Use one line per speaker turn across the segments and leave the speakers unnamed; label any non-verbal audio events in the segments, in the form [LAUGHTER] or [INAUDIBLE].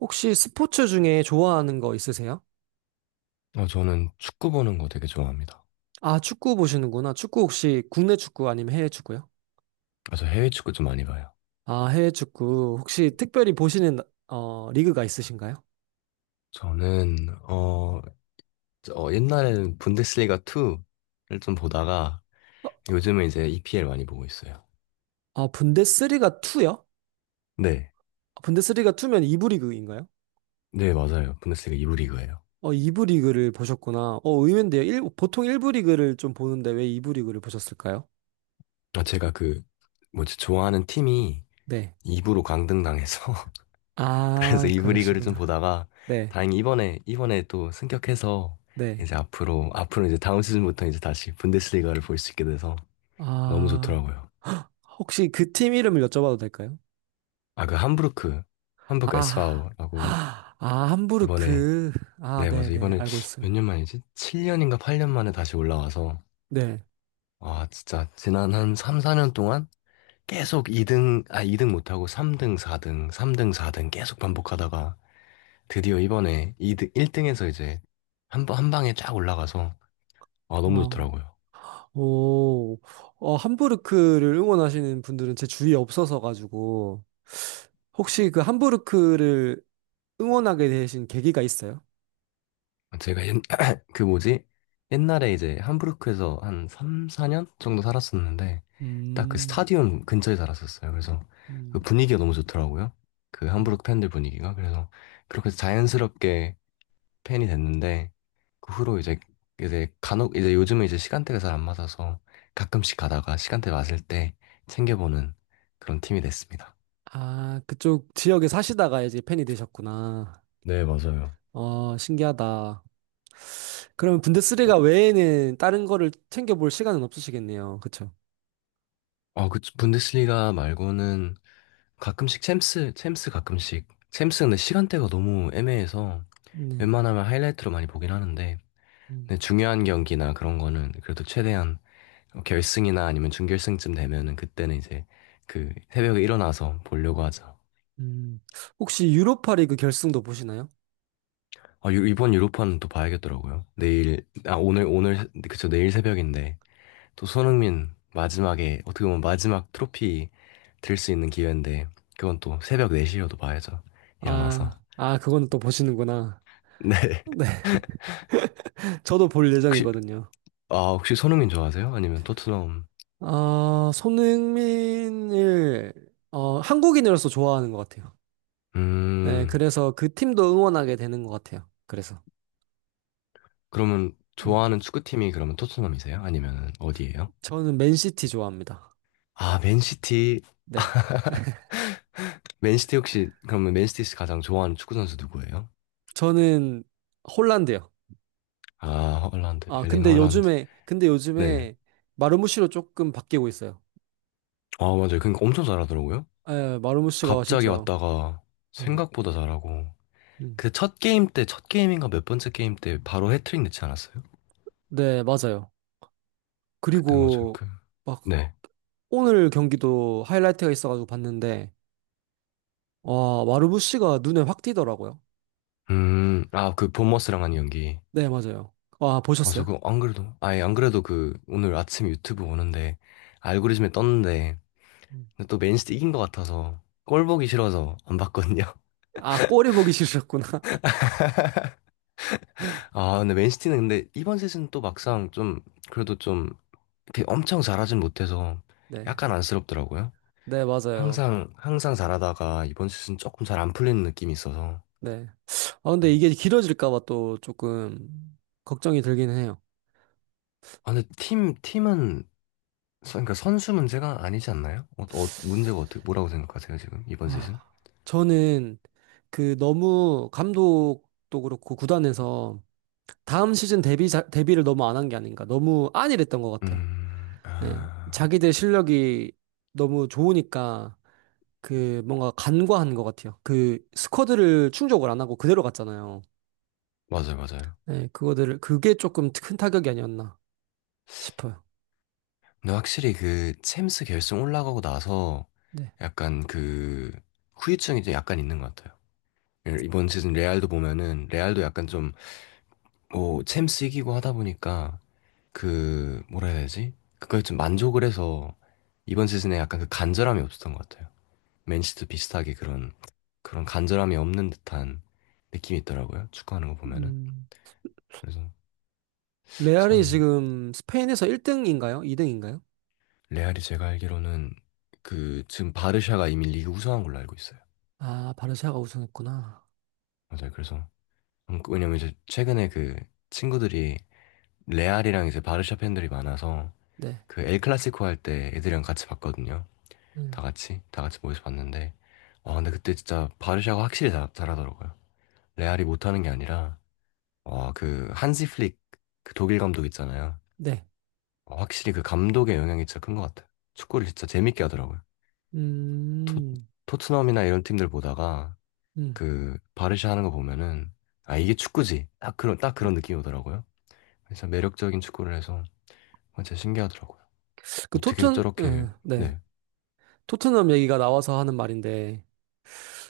혹시 스포츠 중에 좋아하는 거 있으세요?
어, 저는 축구 보는 거 되게 좋아합니다.
아, 축구 보시는구나. 축구 혹시 국내 축구 아니면 해외 축구요?
아, 저 해외 축구 좀 많이 봐요.
아, 해외 축구. 혹시 특별히 보시는 어, 리그가 있으신가요?
저는 옛날에는 분데스리가 2를 좀 보다가
어,
요즘은 이제 EPL 많이 보고 있어요.
아, 분데스리가 2요?
네,
분데스리가 2면 2부 리그인가요?
네 맞아요. 분데스리가 2부 리그예요.
어, 2부 리그를 보셨구나. 어, 의외인데요. 보통 1부 리그를 좀 보는데 왜 2부 리그를 보셨을까요?
아, 제가 그 뭐지 좋아하는 팀이
네.
2부로 강등당해서 [LAUGHS] 그래서
아,
2부 리그를
그러시구나.
좀 보다가
네.
다행히 이번에 또 승격해서
네.
이제 앞으로 이제 다음 시즌부터 이제 다시 분데스리가를 볼 수 있게 돼서 너무
아,
좋더라고요.
혹시 그 팀 이름을 여쭤봐도 될까요?
아, 그 함부르크
아,
SV라고
아,
이번에,
함부르크. 아,
네, 맞아.
네네,
이번에
알고 있어요.
몇 년 만이지? 7년인가 8년 만에 다시 올라와서,
네.
아, 진짜 지난 한 3, 4년 동안 계속 2등, 아, 2등 못하고 3등, 4등, 3등, 4등 계속 반복하다가 드디어 이번에 2등 1등에서 이제 한 방에 쫙 올라가서, 아, 너무
어,
좋더라고요.
오, 어, 함부르크를 응원하시는 분들은 제 주위에 없어서 가지고, 혹시 그 함부르크를 응원하게 되신 계기가 있어요?
제가 옛, [CLEARS THROAT] 그 뭐지? 옛날에 이제 함부르크에서 한 3, 4년 정도 살았었는데 딱 그
음,
스타디움 근처에 살았었어요. 그래서 그
음,
분위기가 너무 좋더라고요. 그
음.
함부르크 팬들 분위기가. 그래서 그렇게 자연스럽게 팬이 됐는데 그 후로 이제 간혹 이제 요즘은 이제 시간대가 잘 안 맞아서 가끔씩 가다가 시간대 맞을 때 챙겨보는 그런 팀이 됐습니다.
아, 그쪽 지역에 사시다가 이제 팬이 되셨구나.
네, 맞아요.
어, 신기하다. 그러면 분데스리가 외에는 다른 거를 챙겨볼 시간은 없으시겠네요. 그쵸?
어, 그 분데스리가 말고는 가끔씩 챔스 가끔씩. 챔스는 시간대가 너무 애매해서
네.
웬만하면 하이라이트로 많이 보긴 하는데, 근데 중요한 경기나 그런 거는 그래도 최대한 결승이나 아니면 준결승쯤 되면은 그때는 이제 그 새벽에 일어나서 보려고 하죠.
음, 혹시 유로파 리그 결승도 보시나요?
아, 이번 유로파는 또 봐야겠더라고요. 내일, 아, 오늘, 그쵸, 내일 새벽인데, 또 손흥민 마지막에, 어떻게 보면 마지막 트로피 들 수 있는 기회인데 그건 또 새벽 4시여도 봐야죠. 일어나서.
아, 아, 그거는 또 보시는구나.
[LAUGHS] 네.
[LAUGHS] 네, 저도 볼
혹시
예정이거든요.
혹시 손흥민 좋아하세요? 아니면 토트넘?
아, 손흥민을, 어, 한국인으로서 좋아하는 것 같아요. 네,
음.
그래서 그 팀도 응원하게 되는 것 같아요. 그래서.
그러면
음,
좋아하는 축구팀이 그러면 토트넘이세요? 아니면 어디예요?
저는 맨시티 좋아합니다.
아, 맨시티.
네.
맨시티 혹시 그러면 맨시티에서 가장 좋아하는 축구 선수 누구예요?
저는 홀란드요.
아, 헐란드.
아,
엘링
근데
헐란드.
요즘에, 근데
네.
요즘에 마르무시로 조금 바뀌고 있어요.
아, 맞아요. 그러니까 엄청 잘하더라고요.
예, 마르무시가
갑자기
진짜,
왔다가
음,
생각보다 잘하고
음.
그 첫 게임 때 첫 게임인가 몇 번째 게임 때 바로 해트릭 넣지 않았어요?
네, 맞아요.
그때 뭐죠?
그리고
그,
막
네.
오늘 경기도 하이라이트가 있어가지고 봤는데 와 마르부시가 눈에 확 띄더라고요.
아, 그 본머스랑 한 연기.
네 맞아요. 와
아, 저
보셨어요?
그, 안 그래도, 아예 안 그래도 그, 오늘 아침 유튜브 오는데, 알고리즘에 떴는데,
음.
근데 또 맨시티 이긴 것 같아서, 꼴 보기 싫어서 안 봤거든요.
아 꼬리 보기 싫으셨구나. [LAUGHS]
[LAUGHS] 아, 근데 맨시티는 근데 이번 시즌 또 막상 좀, 그래도 좀, 이렇게 엄청 잘하진 못해서,
네,
약간 안쓰럽더라고요.
네 맞아요.
항상, 항상 잘하다가, 이번 시즌 조금 잘 안 풀리는 느낌이 있어서.
네. 아 근데 이게 길어질까 봐 또 조금 걱정이 들긴 해요.
아, 근데 팀은 그러니까 선수 문제가 아니지 않나요? 문제가 어떻게 뭐라고 생각하세요 지금 이번 시즌?
아 저는 그 너무 감독도 그렇고 구단에서 다음 시즌 데뷔를 너무 안 한 게 아닌가 너무 안일했던 것 같아요. 네.
아,
자기들 실력이 너무 좋으니까 그 뭔가 간과한 것 같아요. 그 스쿼드를 충족을 안 하고 그대로 갔잖아요.
맞아요, 맞아요.
네, 그거들을 그게 조금 큰 타격이 아니었나 싶어요.
근데 확실히 그 챔스 결승 올라가고 나서
네.
약간 그 후유증이 이제 약간 있는 것 같아요. 예, 이번 시즌 레알도 보면은 레알도 약간 좀 뭐 챔스 이기고 하다 보니까 그 뭐라 해야 되지? 그거에 좀 만족을 해서 이번 시즌에 약간 그 간절함이 없었던 것 같아요. 맨시도 비슷하게 그런 간절함이 없는 듯한 느낌이 있더라고요. 축구하는 거 보면은.
음,
그래서
레알이
참
지금 스페인에서 1등인가요? 2등인가요?
레알이 제가 알기로는 그 지금 바르샤가 이미 리그 우승한 걸로 알고 있어요.
아, 바르샤가 우승했구나.
맞아요. 그래서 왜냐면 이제 최근에 그 친구들이 레알이랑 이제 바르샤 팬들이 많아서
네.
그 엘 클라시코 할 때 애들이랑 같이 봤거든요. 다
네.
같이 다 같이 모여서 봤는데 와 근데 그때 진짜 바르샤가 확실히 잘하더라고요. 레알이 못하는 게 아니라 와 그 한시 플릭 그 독일 감독 있잖아요.
네.
아, 확실히 그 감독의 영향이 진짜 큰 것 같아요. 축구를 진짜 재밌게 하더라고요. 토,
음.
토트넘이나 이런 팀들 보다가
음.
그 바르샤 하는 거 보면은 아 이게 축구지 딱 그런 딱 그런 느낌이 오더라고요. 진짜 매력적인 축구를 해서 진짜 신기하더라고요.
그
어떻게
토튼
저렇게
네.
네
토트넘 얘기가 나와서 하는 말인데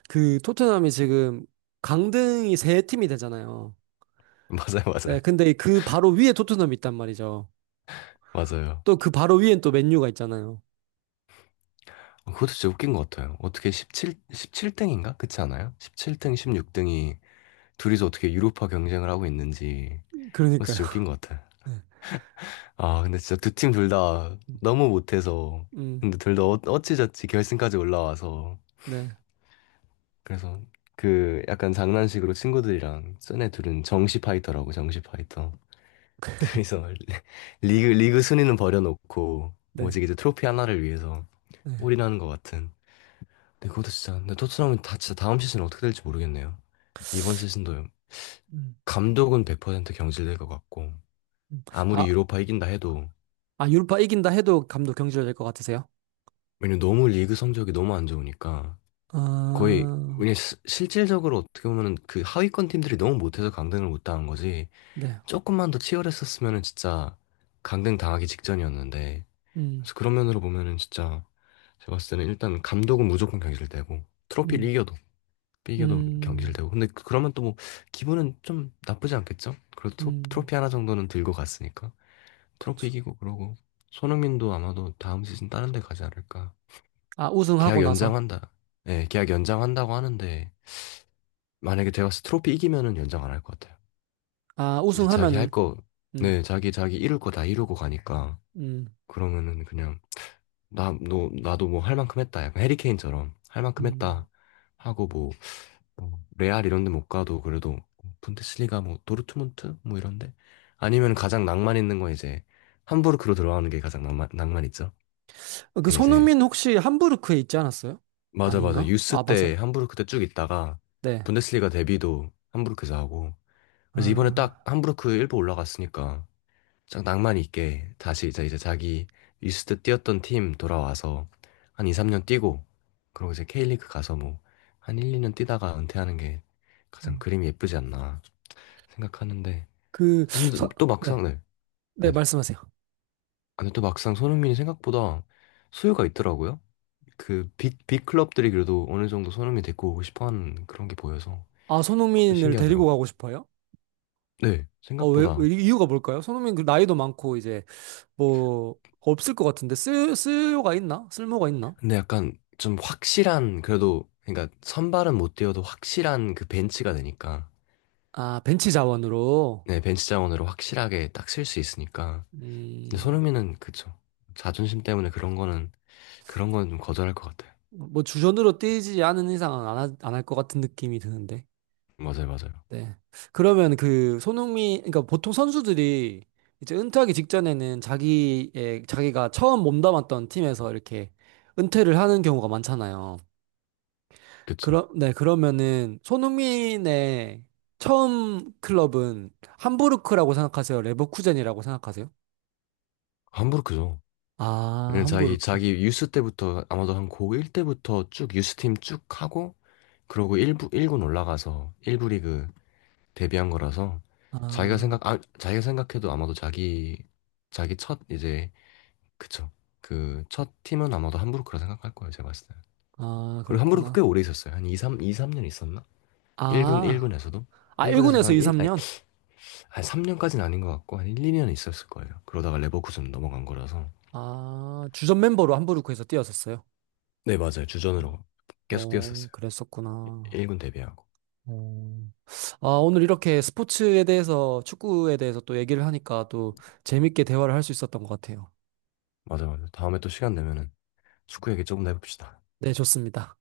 그 토트넘이 지금 강등이 세 팀이 되잖아요.
[LAUGHS] 맞아요 맞아요
네, 근데 이그 바로 위에 토트넘이 있단 말이죠.
맞아요.
또 그 바로 위엔 또 맨유가 있잖아요.
그것도 진짜 웃긴 것 같아요. 어떻게 17 17등인가 그렇지 않아요? 17등 16등이 둘이서 어떻게 유로파 경쟁을 하고 있는지 그거
그러니까요.
진짜 웃긴 것 같아요.
[LAUGHS] 네.
아, 근데 진짜 두 팀 둘 다
음,
너무 못해서.
음,
근데 둘다 어찌저찌 결승까지 올라와서.
네,
그래서 그 약간 장난식으로 친구들이랑 쟤네 둘은 정시 파이터라고, 정시 파이터. 그래서 [LAUGHS] 리그 순위는 버려놓고
네,
오직 이제 트로피 하나를 위해서
네.
올인하는 것 같은. 근데 그것도 진짜, 근데 토트넘은 다 진짜 다음 시즌 어떻게 될지 모르겠네요. 이번 시즌도
음,
감독은 100% 경질될 것 같고
음. 아,
아무리 유로파 이긴다 해도
아, 유로파 이긴다 해도 감독 경질될 것 같으세요?
왜냐면 너무 리그 성적이 너무 안 좋으니까 거의
아,
그냥 실질적으로 어떻게 보면은 그 하위권 팀들이 너무 못해서 강등을 못 당한 거지
네.
조금만 더 치열했었으면은 진짜 강등 당하기 직전이었는데
음,
그래서 그런 면으로 보면은 진짜 제가 봤을 때는 일단 감독은 무조건 경질되고 트로피를
음,
이겨도
음,
경질되고 근데 그러면 또 뭐 기분은 좀 나쁘지 않겠죠? 그래도
음,
트로피 하나 정도는 들고 갔으니까 트로피
그쵸.
이기고 그러고 손흥민도 아마도 다음 시즌 다른 데 가지 않을까
아,
계약
우승하고 나서.
연장한다 예 계약 연장한다고 하는데 만약에 제가 트로피 이기면은 연장 안 할 것 같아요.
아,
이제 자기 할
우승하면은,
거,
음,
네, 자기 이룰 거 다 이루고 가니까
음,
그러면은 그냥 나, 너, 나도 뭐 할 만큼 했다. 약간 해리케인처럼 할 만큼
음.
했다 하고 뭐, 뭐 레알 이런 데 못 가도 그래도 분데스리가 뭐 도르트문트 뭐 이런데 아니면 가장 낭만 있는 거 이제 함부르크로 들어가는 게 가장 낭만 낭만 있죠.
어, 그
이제
손흥민 혹시 함부르크에 있지 않았어요?
맞아 맞아
아닌가? 아,
유스
맞아요?
때 함부르크 때 쭉 있다가
네.
분데스리가 데뷔도 함부르크에서 하고 그래서 이번에 딱
아,
함부르크 일부 올라갔으니까 짝 낭만 있게 다시 이제 자기 리스트 뛰었던 팀 돌아와서 한 2, 3년 뛰고 그러고 이제 K리그 가서 뭐 한 1, 2년 뛰다가 은퇴하는 게 가장
음.
그림이 예쁘지 않나 생각하는데
그,
근데
서,
또
네.
막상 네,
네,
네네 아,
말씀하세요.
근데 또 막상 손흥민이 생각보다 수요가 있더라고요 그 빅 클럽들이 그래도 어느 정도 손흥민 데리고 오고 싶어 하는 그런 게 보여서
아,
그것도
손흥민을 데리고
신기하더라고요
가고 싶어요?
네
어, 왜,
생각보다
이유가 뭘까요? 손흥민 그 나이도 많고 이제 뭐 없을 것 같은데 쓸모가 있나? 쓸모가 있나?
근데 약간 좀 확실한 그래도 그러니까 선발은 못 뛰어도 확실한 그 벤치가 되니까
아, 벤치 자원으로
네 벤치 자원으로 확실하게 딱 쓸 수 있으니까 근데
음,
손흥민은 그쵸 자존심 때문에 그런 거는 좀 거절할 것 같아요
뭐 주전으로 뛰지 않은 이상은 안, 할 것 같은 느낌이 드는데.
맞아요 맞아요
네. 그러면 그 손흥민 그러니까 보통 선수들이 이제 은퇴하기 직전에는 자기의 자기가 처음 몸담았던 팀에서 이렇게 은퇴를 하는 경우가 많잖아요.
그쵸
그러, 네, 그러면은 손흥민의 처음 클럽은 함부르크라고 생각하세요? 레버쿠젠이라고 생각하세요?
함부르크죠
아,
왜냐면
함부르크.
자기 유스 때부터 아마도 한 고1 때부터 쭉 유스팀 쭉 하고 그러고 1부 1군 올라가서 1부 리그 데뷔한 거라서 자기가
아,
생각 아, 자기가 생각해도 아마도 자기 첫 이제 그쵸. 그 첫 팀은 아마도 함부르크라 생각할 거예요, 제가 봤을 때는.
아,
그리고 함부르크 꽤
그렇구나.
오래 있었어요. 한 2, 3, 2, 3년 있었나?
아,
1군에서도?
아,
1군에서도
1군에서
한
2,
1, 아니,
3년?
한 3년까지는 아닌 것 같고, 한 1, 2년 있었을 거예요. 그러다가 레버쿠젠 넘어간 거라서.
아, 주전 멤버로 함부르크에서 뛰었었어요.
네, 맞아요. 주전으로 계속
어,
뛰었었어요.
그랬었구나.
1군 데뷔하고.
어. 아, 오늘 이렇게 스포츠에 대해서, 축구에 대해서 또 얘기를 하니까 또 재밌게 대화를 할 수 있었던 것 같아요.
맞아, 맞아. 다음에 또 시간 되면은 축구 얘기 조금 더 해봅시다.
네, 좋습니다.